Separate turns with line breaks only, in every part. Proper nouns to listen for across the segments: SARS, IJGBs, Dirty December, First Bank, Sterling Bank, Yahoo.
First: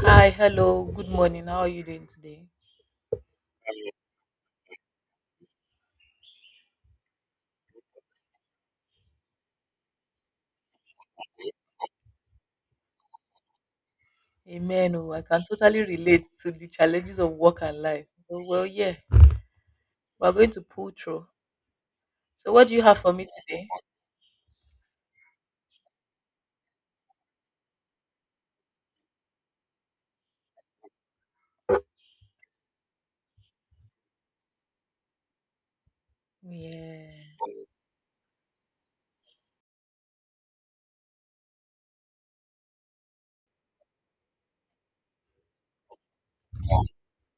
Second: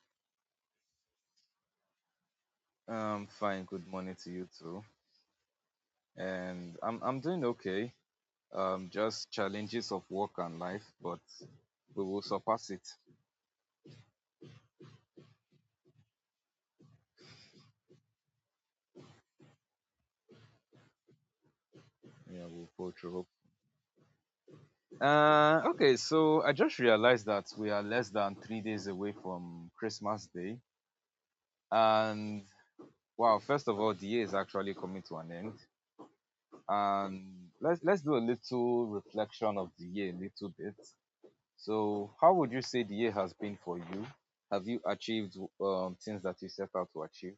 Hi, hello, good morning. How are you doing today?
Fine. Good morning to you too. And I'm doing okay. Just challenges of work and life, but we will surpass it.
Amen. Oh, I can totally relate to the challenges of work and life. Oh, well, yeah, we're going to pull through.
Yeah,
So,
we'll
what do you
pull
have for me
through.
today?
Okay. So I just realized that we are less than 3 days away from Christmas Day, and wow, first of all, the year is actually coming to an end.
Yeah.
And let's do a little reflection of the year, a little bit. So, how would you say the year has been for you? Have you achieved things that you set out to achieve?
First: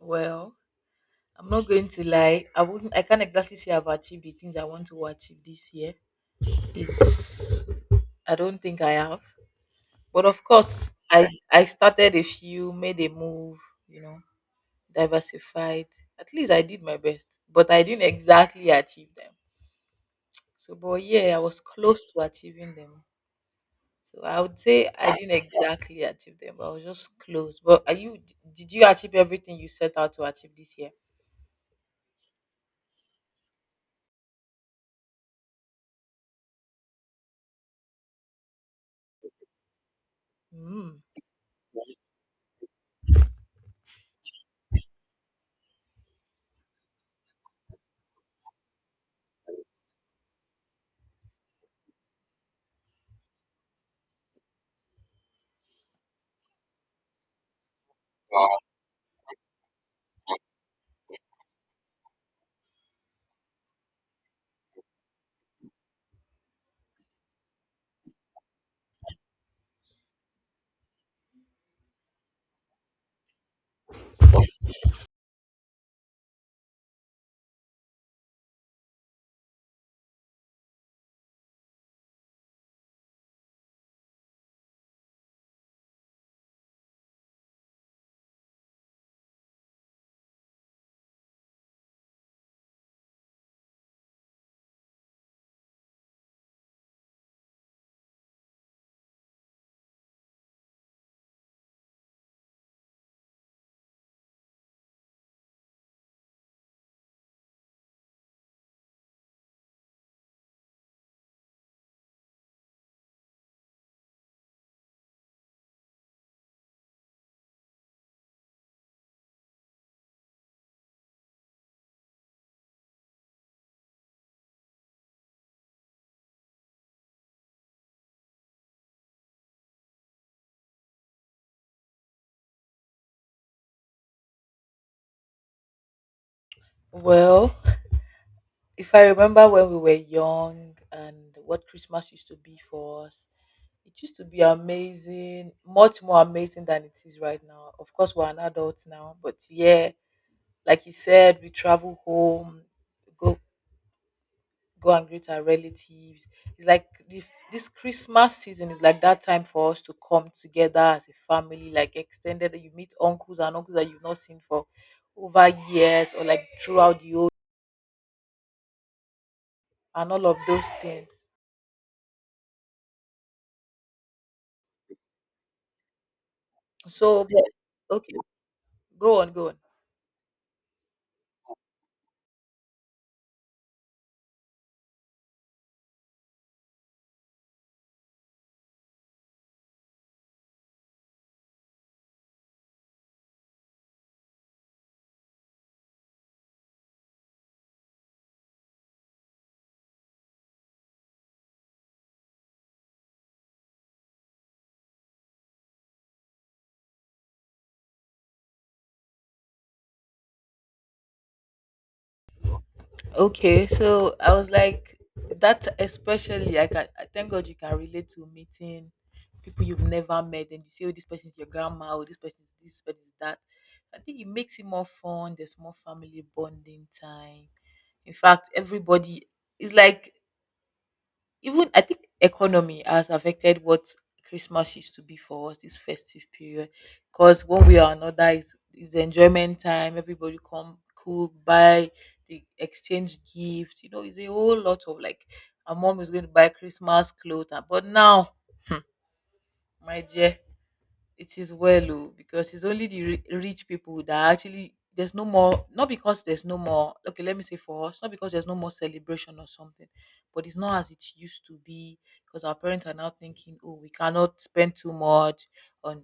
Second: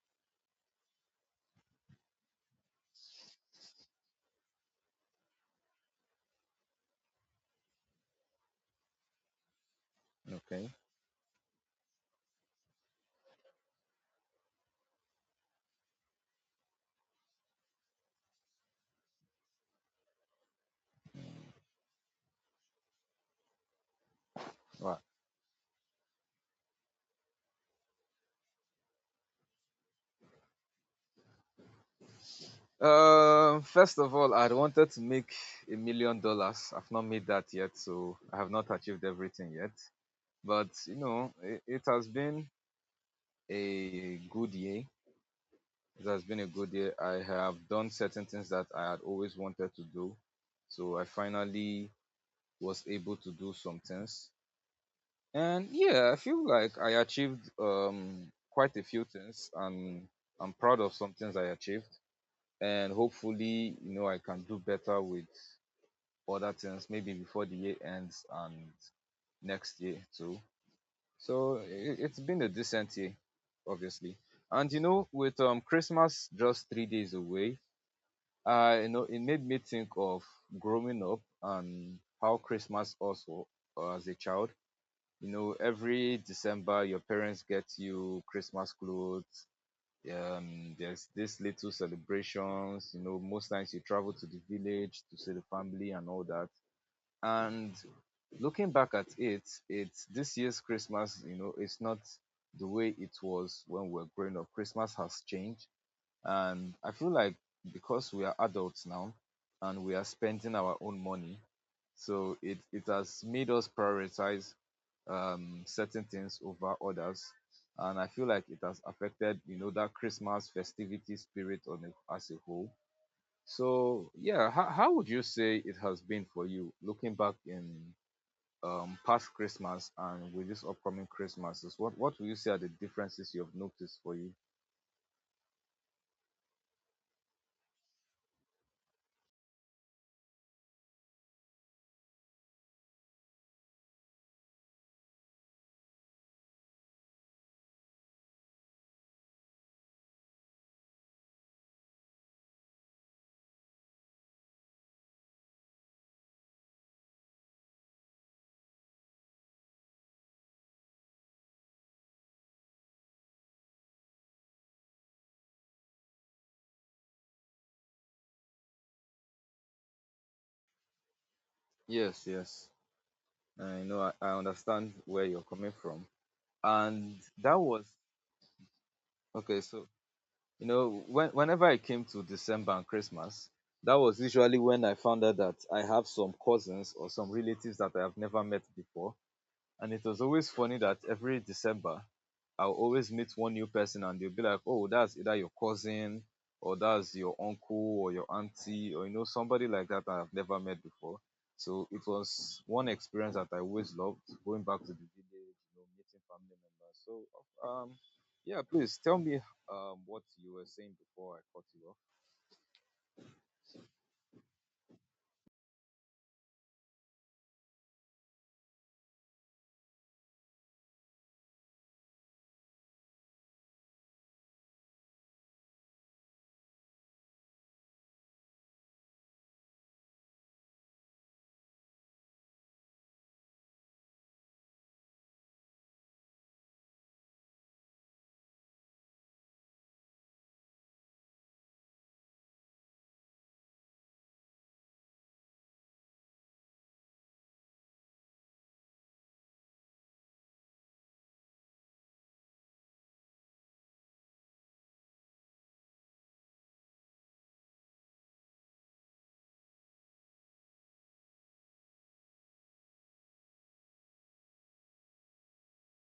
Well, I'm not going to lie. I wouldn't. I can't exactly say I've achieved the things I want to achieve this year. It's. I don't think I have. But of
Okay.
course, I started a few, made a move. You know, diversified. At least I did my best, but I didn't exactly achieve them. So, but yeah, I was close to achieving them. So I would say
Right.
I didn't exactly achieve them, but I was just close. But are you? Did you achieve everything you set out to achieve this year?
First of all, I wanted to make $1 million. I've not made that yet, so I have not achieved everything yet. But you
Mm.
know, it has been a good year. It has been a good year. I have done certain things that I had always wanted to do. So I finally was able to do some things. And yeah, I feel like I achieved quite a few things, and I'm proud of some things I achieved, and hopefully, you know, I can do better with other things maybe before the year ends and next year too. So it's been a decent year, obviously. And you know, with Christmas just 3 days away, you know it made me think of growing up and how Christmas also as a child, you know, every December your parents get you Christmas clothes. There's this little celebrations, you know, most times you travel to the village to see the family and all that. And looking back at it, it's this year's Christmas, you know, it's not the way it was when we were growing up. Christmas has changed, and I feel like because we are adults now and we are spending our own money, so it has made us prioritize certain things over others. And I feel like it has affected, you know, that Christmas festivity spirit on a, as a whole. So yeah, how would you say it has been for you looking back in past Christmas and with this upcoming Christmases? What will you say are the differences you have noticed for you?
Well, if I remember when we were young and what Christmas used to be for us, it used to be amazing, much more amazing than it is right now. Of course, we're an adult now, but yeah, like you said, we travel home, go go and greet our relatives. It's like this Christmas season is like that time for us to come together as a family, like extended. You meet uncles and uncles that you've not seen for over years or like throughout the old, and all of those things.
Yes, yes. I know I understand where you're coming from. And
So yeah.
that was
Okay. Go on, go on.
okay, so you know, when whenever I came to December and Christmas, that was usually when I found out that I have some cousins or some relatives that I have never met before. And it was always funny that every December I'll always meet one new person and they'll be like, oh, that's either your cousin or that's your uncle or your auntie or you know somebody like that I've never met before. So it was one experience that I always loved going back to the village, you know, meeting family members. So yeah, please tell me what you were saying before I cut you off.
Okay, so I was like that, especially I can, I thank God you can relate to meeting people you've never met and you say, oh, this person's your grandma, oh, this person's, this person is that. I think it makes it more fun, there's more family bonding time. In fact, everybody is like, even I think economy has affected what Christmas used to be for us, this festive period. Because one way or another is enjoyment time. Everybody come cook, buy, the exchange gift. You know, it's a whole lot of like our mom is going to buy Christmas clothes. And but now, my dear, it is well, oh, because it's only the rich people that actually, there's no more, not because there's no more, okay, let me say for us, not because there's no more celebration or something, but it's not as it used to be because our parents are now thinking, oh, we cannot spend too much on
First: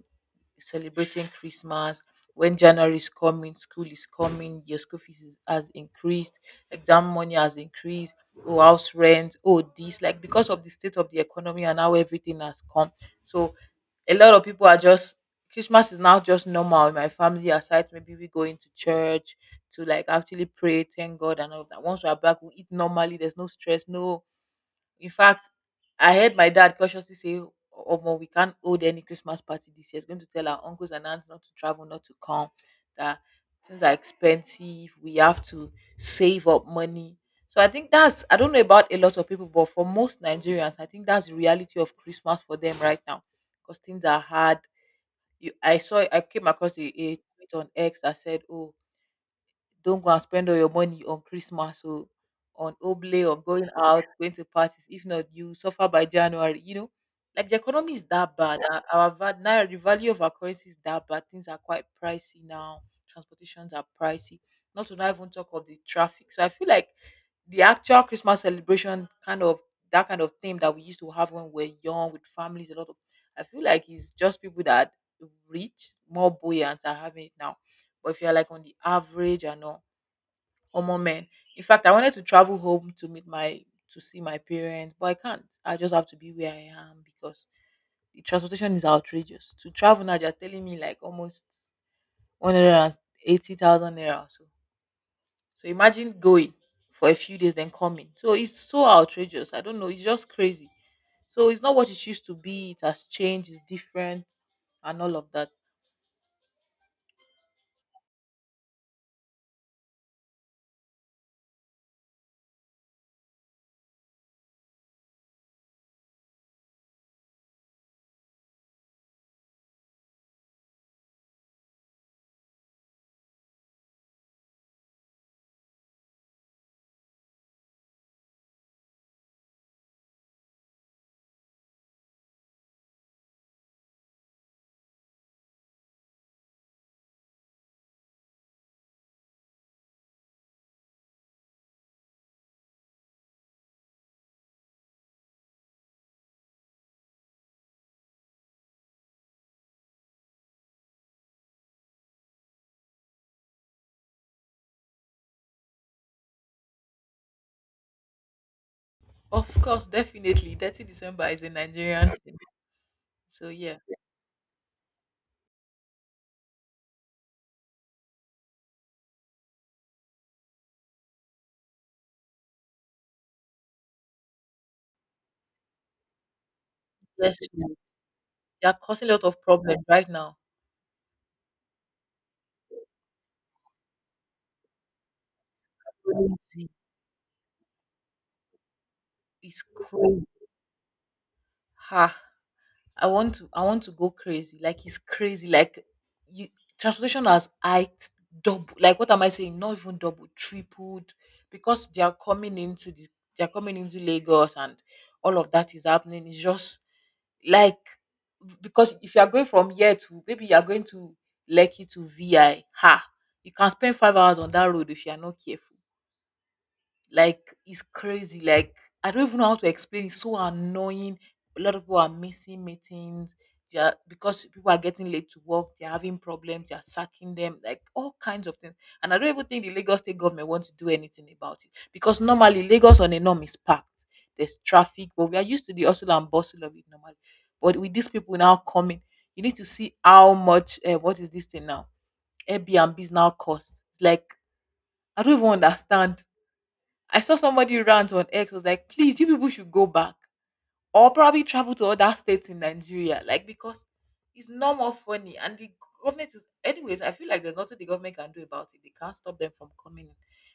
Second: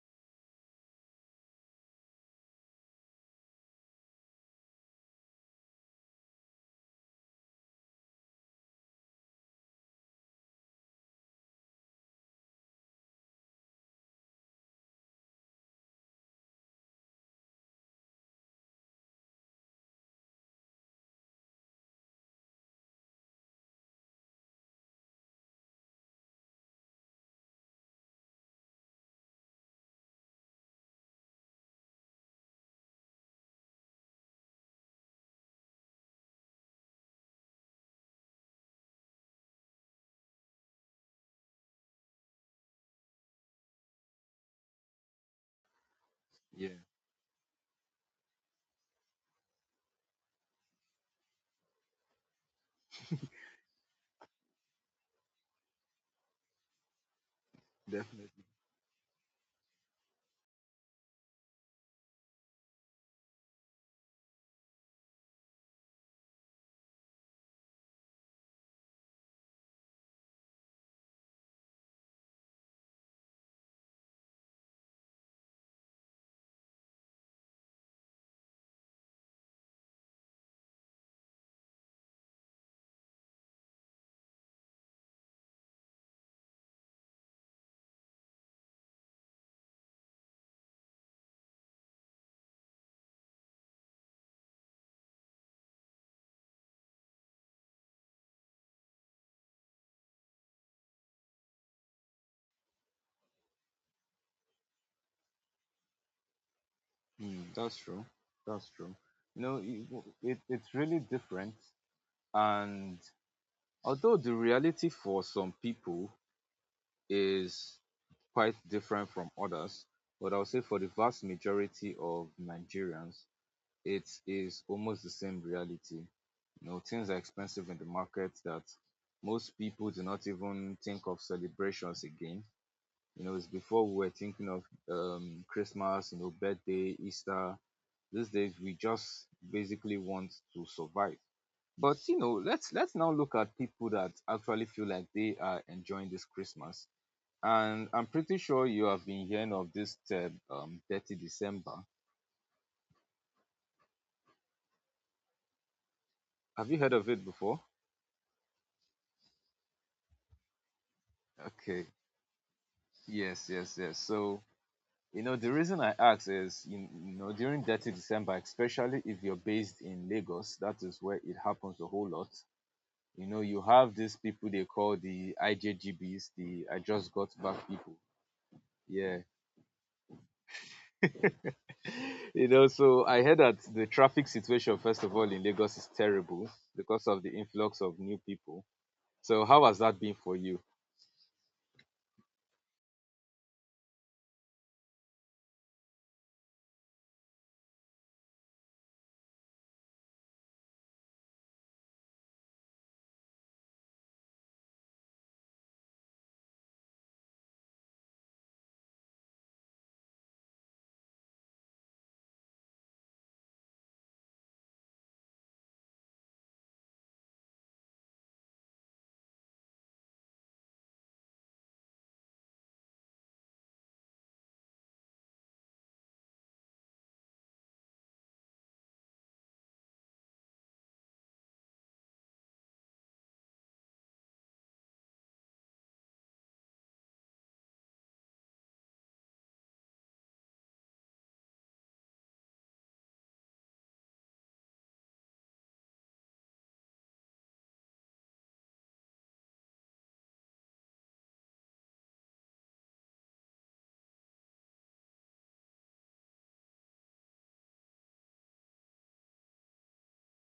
celebrating Christmas when January is coming, school is coming, your school fees is, has increased, exam money has increased, oh, house rent, oh this, like, because of the state of the economy and how everything has come. So a lot of people are just, Christmas is now just normal in my family. Aside, maybe we go into church to like actually pray, thank God, and all of that. Once we are back, we eat normally. There's no stress, no, in fact, I heard my dad cautiously say, "Omo, we can't hold any Christmas party this year. He's going to tell our uncles and aunts not to travel, not to come. That things are expensive. We have to save up money." So I think that's, I don't know about a lot of people, but for most Nigerians, I think that's the reality of Christmas for them right now, because things are hard. You, I saw I came
Yeah,
across a tweet on X that said, "Oh, don't go and spend all your money on Christmas or on oblay or going out, going to parties. If not, you suffer by January." You know, like the economy is that
definitely.
bad. Naira, the value of our currency is that bad. Things are quite pricey now. Transportations are pricey. Not to not even talk of the traffic. So I feel like the actual Christmas celebration, kind of that kind of thing that we used to have when we are young with families, a lot of. I feel like it's just people that rich, more buoyant are having it now. But if you're like on the average and all, or more men. In fact, I wanted to travel home to meet my, to see my parents, but I can't. I just have to be where I am because the transportation is outrageous. To travel now, they're telling me like almost 180,000 naira or so, so imagine going for a few days, then coming. So it's so outrageous. I don't know. It's just crazy. So it's not what it used to be. It has changed. It's different, and all of that.
Mm, that's true. That's true. You know, it it's really different, and although the reality for some people is quite different from others, but I would say for the vast majority of Nigerians, it is almost the same reality. You know, things are expensive in the market that most people do not even think of celebrations again. You know, it's before we were thinking of Christmas, you know, birthday, Easter. These days, we just basically want to survive. But you know, let's now look at people that actually feel like they are enjoying this Christmas, and I'm pretty sure you have been hearing of this term, Dirty December. Have you heard of it before?
Of course, definitely, 30 December is a
Okay.
Nigerian thing. So
Yes,
yeah,
yes, yes. So, you know, the reason I ask is, you know, during Dirty December, especially if you're based in Lagos, that is where it happens a whole lot. You know, you have these people they call the IJGBs, the I just got
bless.
back people.
They are causing a
Yeah.
lot of problems right now.
You know, so I heard that the traffic situation, first of all, in Lagos is terrible
Crazy.
because of the influx of new people. So
It's
how has that been
crazy.
for you?
Ha. I want to go crazy. Like, it's crazy. Like, you, transportation has hiked double, like, what am I saying? Not even double, tripled. Because they are coming into the, they are coming into Lagos and all of that is happening. It's just like, because if you are going from here to maybe you are going to Lekki to VI, ha, you can spend 5 hours on that road if you are not careful. Like, it's crazy. Like, I don't even know how to explain. It's so annoying. A lot of people are missing meetings. They are, because people are getting late to work, they're having problems, they're sacking them, like all kinds of things. And I don't even think the Lagos state government wants to do anything about it. Because normally Lagos on a norm is packed. There's traffic, but we are used to the hustle and bustle of it normally. But with these people now coming, you need to see how much what is this thing now? Airbnb's now cost. It's like, I don't even understand. I saw somebody rant on X was like, please, you people should go back or probably travel to other states in Nigeria, like, because it's no more funny. And the government is, anyways, I feel like there's nothing the government can do about it. They can't stop them from coming in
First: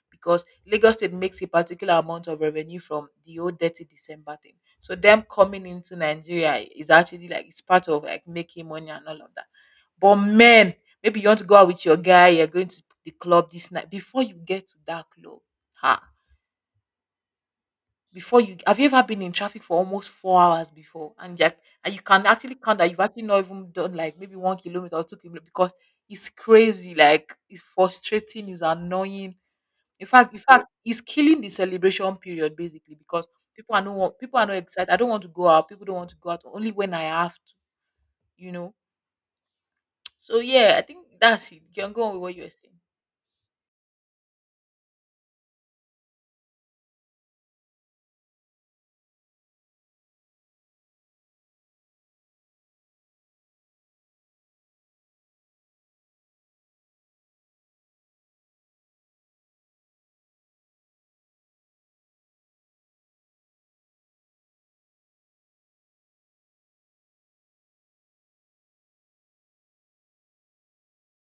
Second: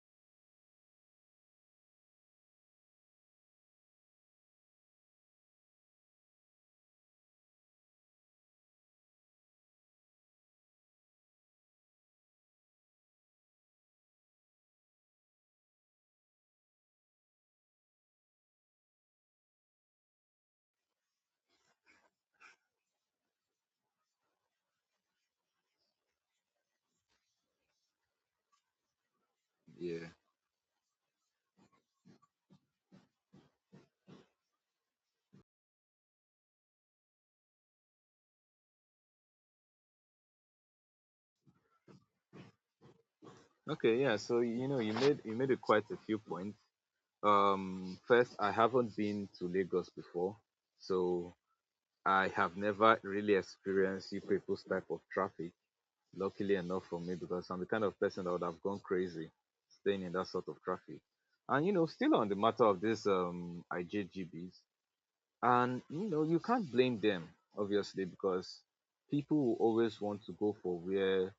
because Lagos State makes a particular amount of revenue from the old dirty December thing. So them coming into Nigeria is actually like, it's part of like making money and all of that. But men, maybe you want to go out with your guy, you're going to the club this night. Before you get to that club, ha, before, you have you ever been in traffic for almost 4 hours before and yet, and you can actually count that you've actually not even done like maybe 1 kilometer or 2 kilometers, because it's crazy, like, it's frustrating, it's annoying, in
Yeah.
fact in fact it's killing the celebration period basically because people are not, people are not excited. I don't want to go out, people don't want to go out only when I have to. You know, so yeah, I think that's it. You can go on with what you were saying.
Okay, yeah. So you know, you made it quite a few points. First, I haven't been to Lagos before, so I have never really experienced you people's type of traffic. Luckily enough for me because I'm the kind of person that would have gone crazy staying in that sort of traffic. And you know, still on the matter of this IJGBs, and you know, you can't blame them obviously because people will always want to go for where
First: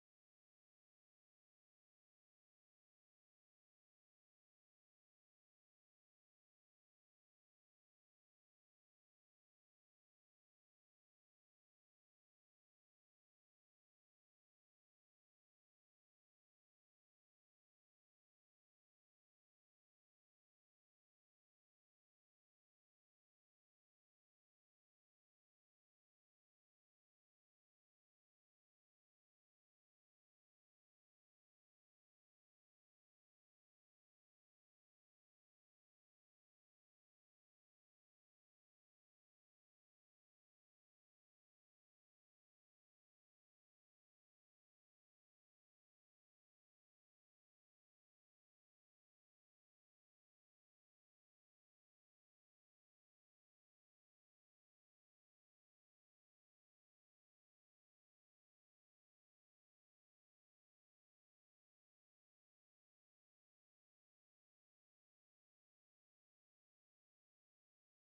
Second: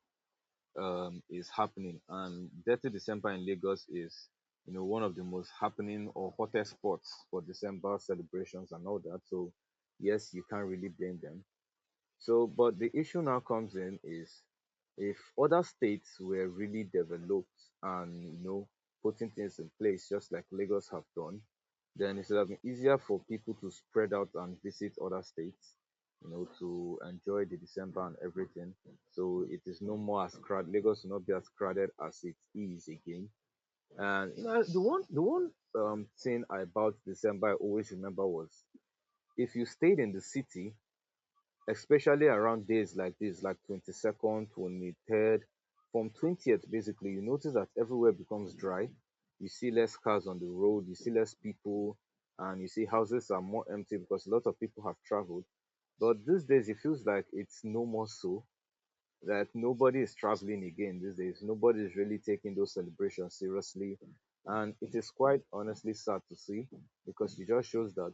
is happening. And Dirty December in Lagos is, you know, one of the most happening or hottest spots for December celebrations and all that. So yes, you can't really blame them. So, but the issue now comes in is if other states were really developed and you know putting things in place just like Lagos have done, then it would have been easier for people to spread out and visit other states, you know, to enjoy the December and everything. So it is no more as crowded. Lagos will not be as crowded as it is again. And you know, the one thing about December I always remember was if you stayed in the city especially around days like this, like 22nd, 23rd, from 20th, basically, you notice that everywhere becomes dry. You see less cars on the road, you see less people, and you see houses are more empty because a lot of people have traveled. But these days, it feels like it's no more so that nobody is traveling again these days. Nobody is really taking those celebrations seriously. And it is quite honestly sad to see because it just shows that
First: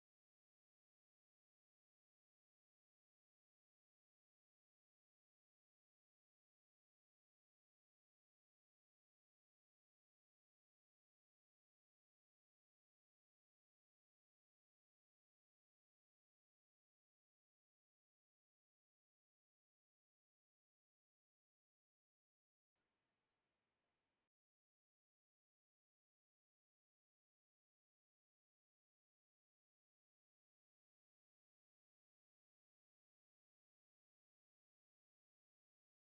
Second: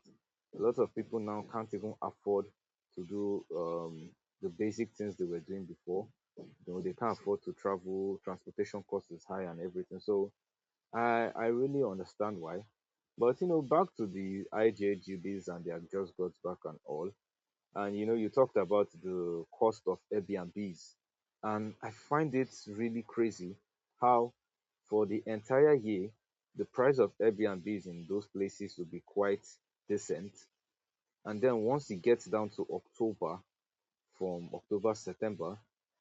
a lot of people now can't even afford to do the basic things they were doing before. You know, they can't afford to travel, transportation cost is high and everything. So I really understand why. But you know, back to the IJGBs and their just got back and all, and you know you talked about the cost of Airbnbs, and I find it really crazy how for the entire year the price of Airbnbs in those places will be quite decent, and then once it gets down to October, from October, September,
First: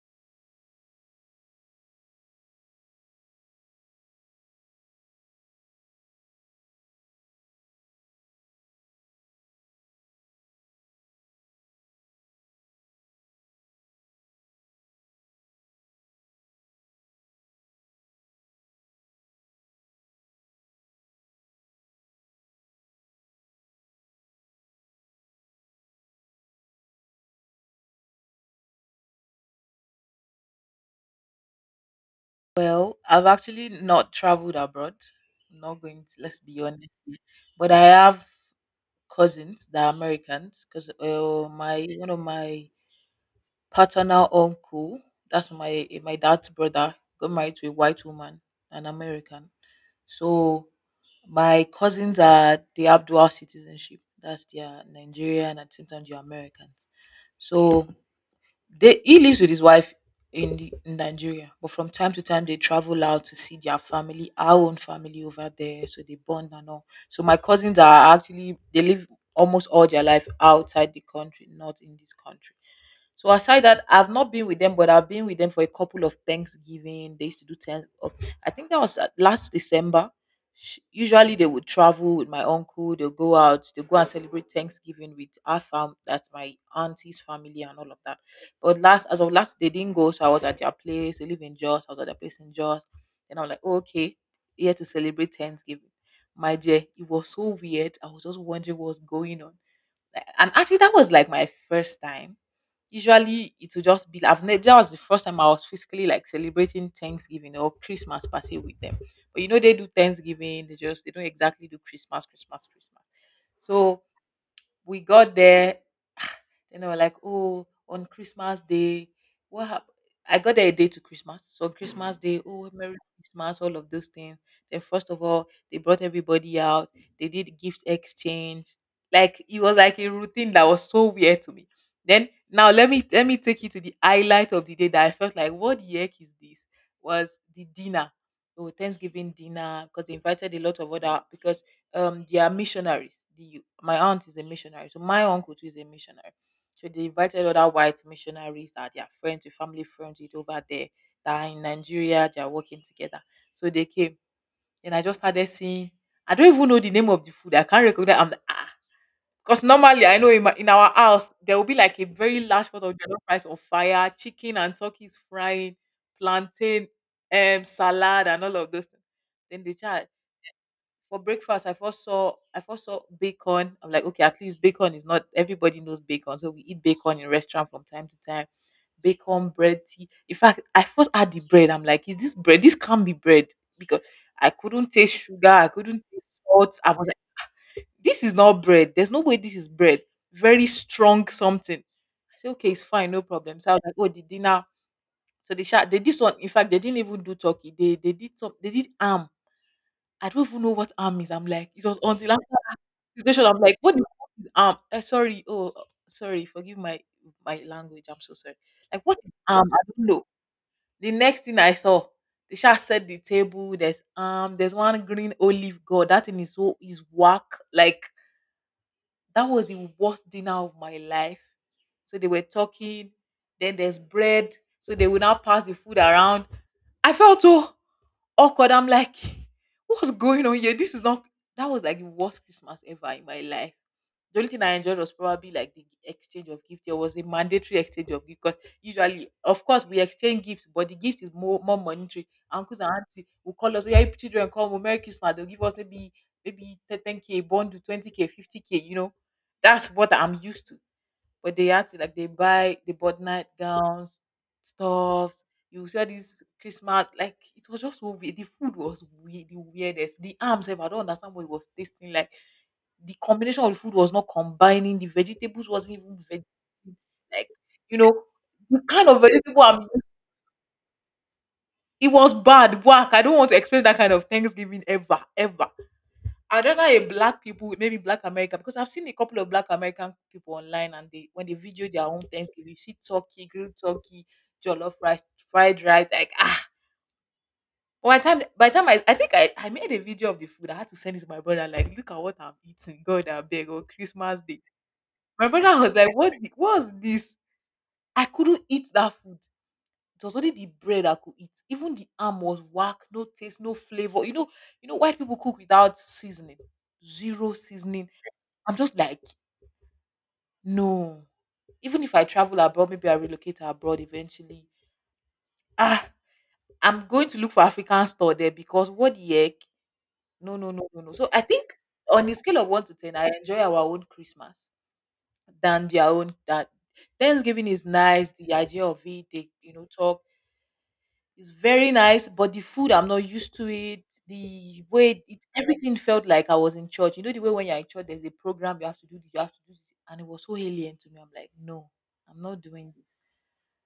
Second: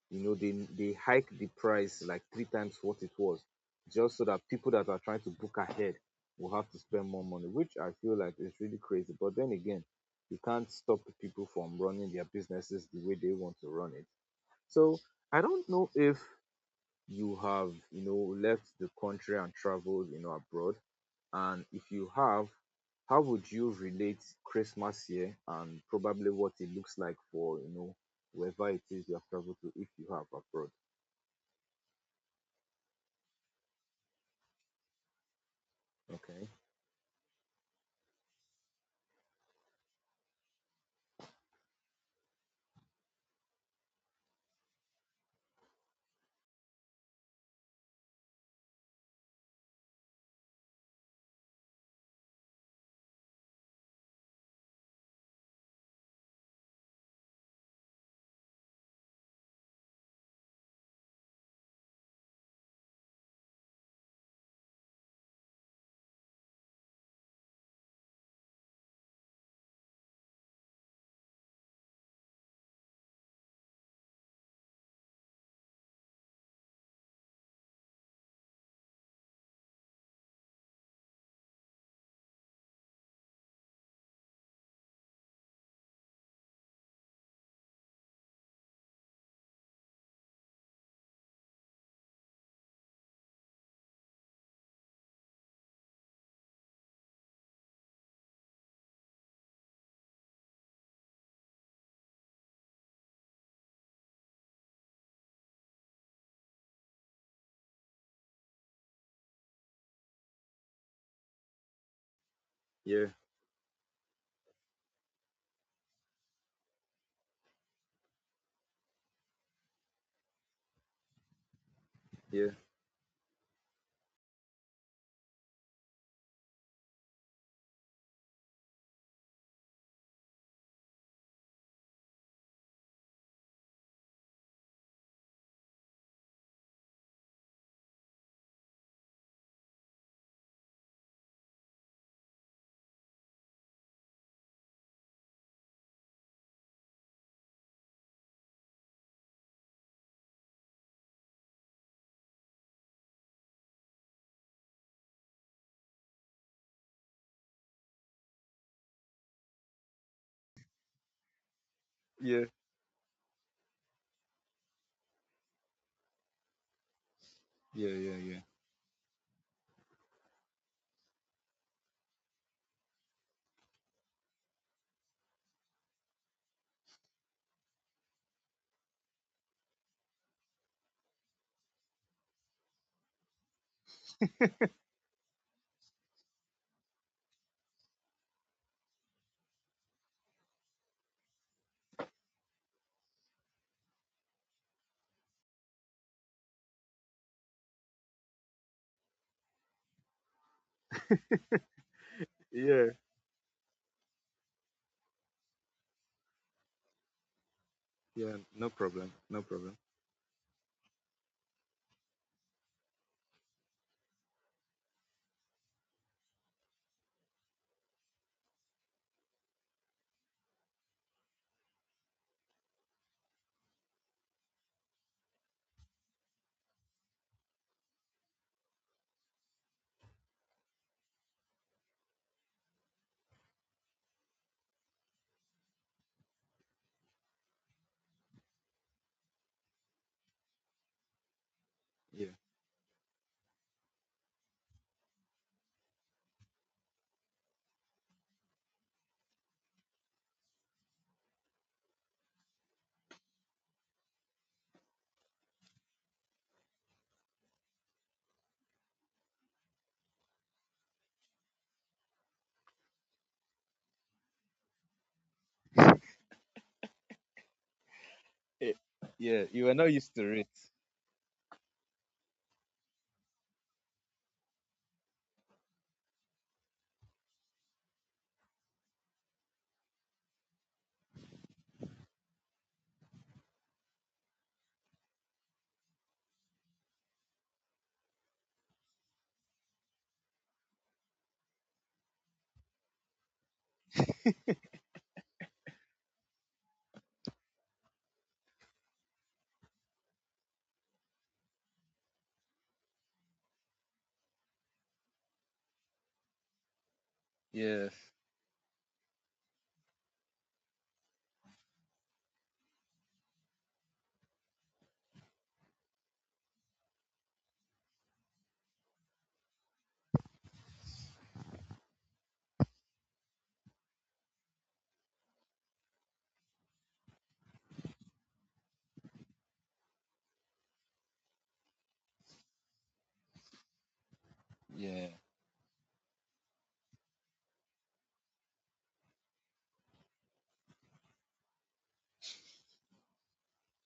you know, they hike the price like three times what it was, just so that people that are trying to book ahead will have to spend more money, which I feel like is really crazy. But then again, you can't stop people from running their businesses the way they want to run it. So I don't know if you have you know left the country and traveled you know abroad, and if you have, how would you relate Christmas here and probably what it looks like for you know wherever it is you have traveled to if you have abroad.
Well, I've actually not traveled abroad. I'm not going to, let's
Okay.
be honest here. But I have cousins that are Americans because my one of my paternal uncle, that's my, my dad's brother, got married to a white woman, an American. So my cousins are, they have dual citizenship. That's their Nigerian and sometimes you're Americans. So they, he lives with his wife in the, in Nigeria, but from time to time they travel out to see their family, our own family over there, so they bond and all. So my cousins are actually, they live almost all their life outside the country, not in this country. So aside that, I've not been with them, but I've been with them for a couple of Thanksgiving. They used to do ten of. I think that was last December. Sh- usually they would travel with my uncle. They'll go out. They'll go and celebrate Thanksgiving with our fam. That's my auntie's family and all of that. But last, as of last, they didn't go, so I was at their place. They live in Jos. I was at their place in Jos. And I'm like, "Oh, okay, here to celebrate Thanksgiving." My dear, it was so weird. I was just wondering what's going on. Like, and actually, that was like my first time. Usually, it would just be. That was the first time I was physically like celebrating Thanksgiving or Christmas per se with them. But you know, they do Thanksgiving. They just, they don't exactly do Christmas, Christmas, Christmas.
Yeah,
So we got there, then they were like, oh, on Christmas Day, what happened? I got there a day to Christmas. So on Christmas Day,
yeah,
oh, Merry Christmas, all of those things. Then first of all, they brought everybody out. They did gift exchange. Like, it was like a routine that was so weird to me. Then now let me take you to the highlight of the day that I felt like, what the heck is this? Was the dinner. Oh, Thanksgiving dinner because they invited a lot of other because they are missionaries. The my aunt is a missionary, so my uncle too is a missionary. So they invited other white missionaries that are their friends, with family friends with over there that are in Nigeria, they are working together. So they came. And I just started seeing, I don't even know the name of the food. I can't recognize. I'm like, ah. Because normally I know in, my, in our house, there will be like a very
yeah,
large pot of jollof rice on fire, chicken and turkeys frying, plantain,
yeah, yeah,
salad,
yeah,
and all of those things. Then the child, for breakfast I first saw bacon. I'm like, okay, at least bacon is not, everybody knows bacon, so we eat bacon in restaurant from time to time. Bacon, bread, tea. In fact, I first had the bread. I'm like, is this bread? This can't be bread, because I couldn't taste sugar, I couldn't taste salt. I was like, this is not bread. There's no way this is bread. Very strong something. I said okay, it's fine, no problem. So I was like, oh, the dinner. So they, this one, in fact they didn't even do turkey. They did some, they did arm. I don't even know what arm is. I'm like, it was until
yeah,
situation. I'm like, what? The, fuck is, sorry. Oh, sorry. Forgive my language. I'm so
yeah.
sorry.
No
Like,
problem,
what is
no
um?
problem.
I don't know. The next thing I saw, the shark set the table. There's one green olive. God, that thing is so is whack. Like that was the worst dinner of my life. So they were talking. Then there's bread. So they will now pass the food around. I felt so awkward. I'm like, what's going on here? This is not. That was like the worst Christmas ever in my life. The only thing I enjoyed was probably like the exchange of gifts. There was a mandatory exchange of gifts because usually, of course, we exchange gifts, but the gift is more monetary.
Yeah.
Uncles and aunties will call us, "Oh, yeah, you children come, well, Merry Christmas. They'll give us maybe 10k, bond to 20k, 50k. You know, that's what I'm used to, but they had to like they buy they bought nightgowns, stuffs. You saw this Christmas, like it was just so weird. The food was weird, the weirdest. The arms, I don't understand what it was tasting like. The combination of the food was not combining. The vegetables wasn't even veg. Like you know,
Eh.
the kind of
Yeah,
vegetable
you are
I'm,
not used to it.
it was bad. Whack. I don't want to experience that kind of Thanksgiving ever, ever. I don't know, a black people, maybe black America, because I've seen a couple of black American people online, and they, when they video their own Thanksgiving, you see turkey, grilled turkey, jollof rice, fried rice, like ah. But By the time I think I made a video of the food. I had to send it to my brother, like, look at what I'm eating. God, I beg, on Christmas Day. My brother was like, what's this? I couldn't eat that food. It was only the bread I could eat. Even the arm was whack, no taste, no flavor. You know, white people cook without seasoning. Zero
Yes,
seasoning. I'm just like, no. Even if I travel abroad, maybe I relocate abroad eventually. Ah, I'm going to look for African store there, because what the heck? No, no, no, no, no. So I think on a scale of 1 to 10, I enjoy our own Christmas than their own. That Thanksgiving is nice, the idea of it, they you know, talk is very nice, but the food, I'm not used to it. The
yeah.
way it everything felt like I was in church. You know the way when you're in church, there's a program you have to do, you have to do this, and it was so alien to me. I'm like, no, I'm not doing this.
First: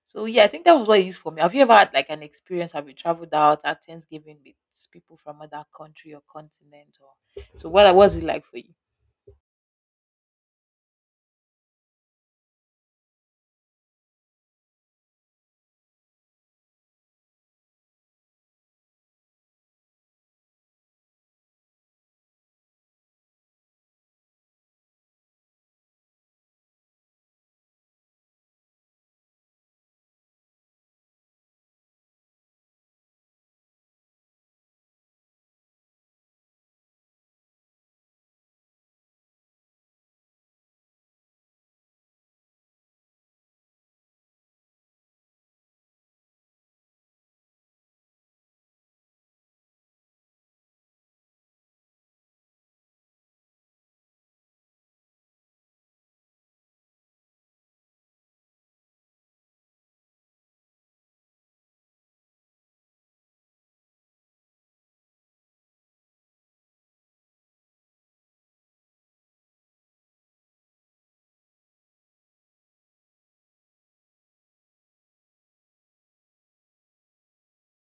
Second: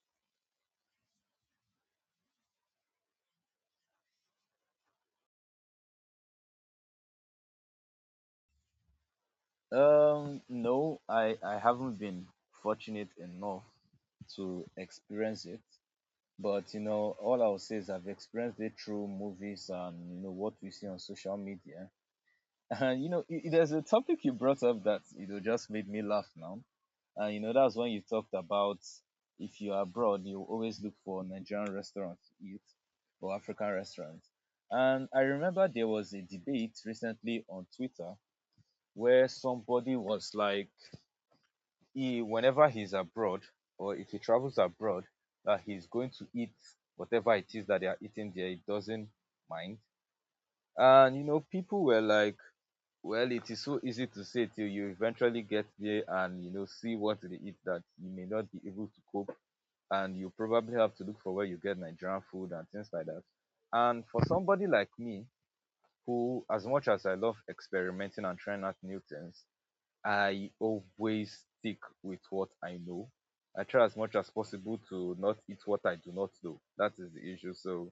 So yeah, I think that was what it is for me. Have you ever had like an experience? Have you traveled out at Thanksgiving with people from other country or continent? Or so what was it like for you?
No, I haven't been fortunate enough to experience it. But you know, all I'll say is I've experienced it through movies and you know what we see on social media. And you know, there's a topic you brought up that you know just made me laugh now. And you know, that's when you talked about if you are abroad, you always look for Nigerian restaurants to eat or African restaurants. And I remember there was a debate recently on Twitter where somebody was like he whenever he's abroad or if he travels abroad that he's going to eat whatever it is that they are eating there, he doesn't mind. And you know people were like, well, it is so easy to say till you eventually get there and you know see what they eat that you may not be able to cope, and you probably have to look for where you get Nigerian food and things like that. And for somebody like me who as much as I love experimenting and trying out new things, I always stick with what I know. I try as much as possible to not eat what I do not know. That is the issue. So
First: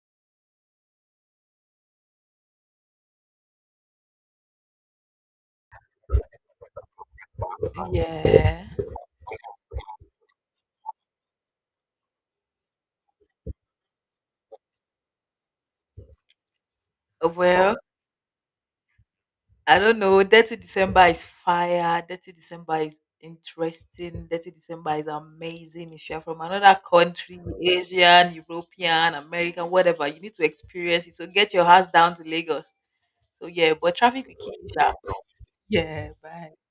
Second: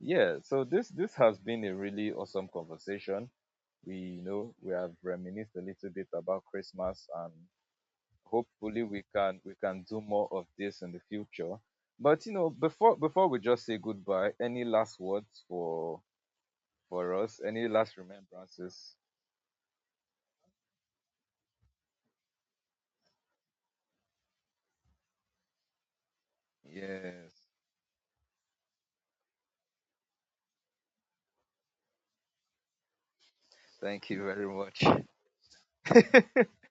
yeah, so this has been a really awesome conversation. We you know we have reminisced a little bit about Christmas, and
Yeah.
hopefully we can do more of this in the future. But you know, before we just say goodbye, any last words for us? Any
Well,
last remembrances?
I don't know. Dirty December is fire. Dirty December is interesting. Dirty December is amazing. If you're from another country,
Yes.
Asian, European, American, whatever, you need to experience it. So get your house down to Lagos. So yeah, but
Thank you
traffic will
very
kill you.
much.
Sha. Yeah, bye.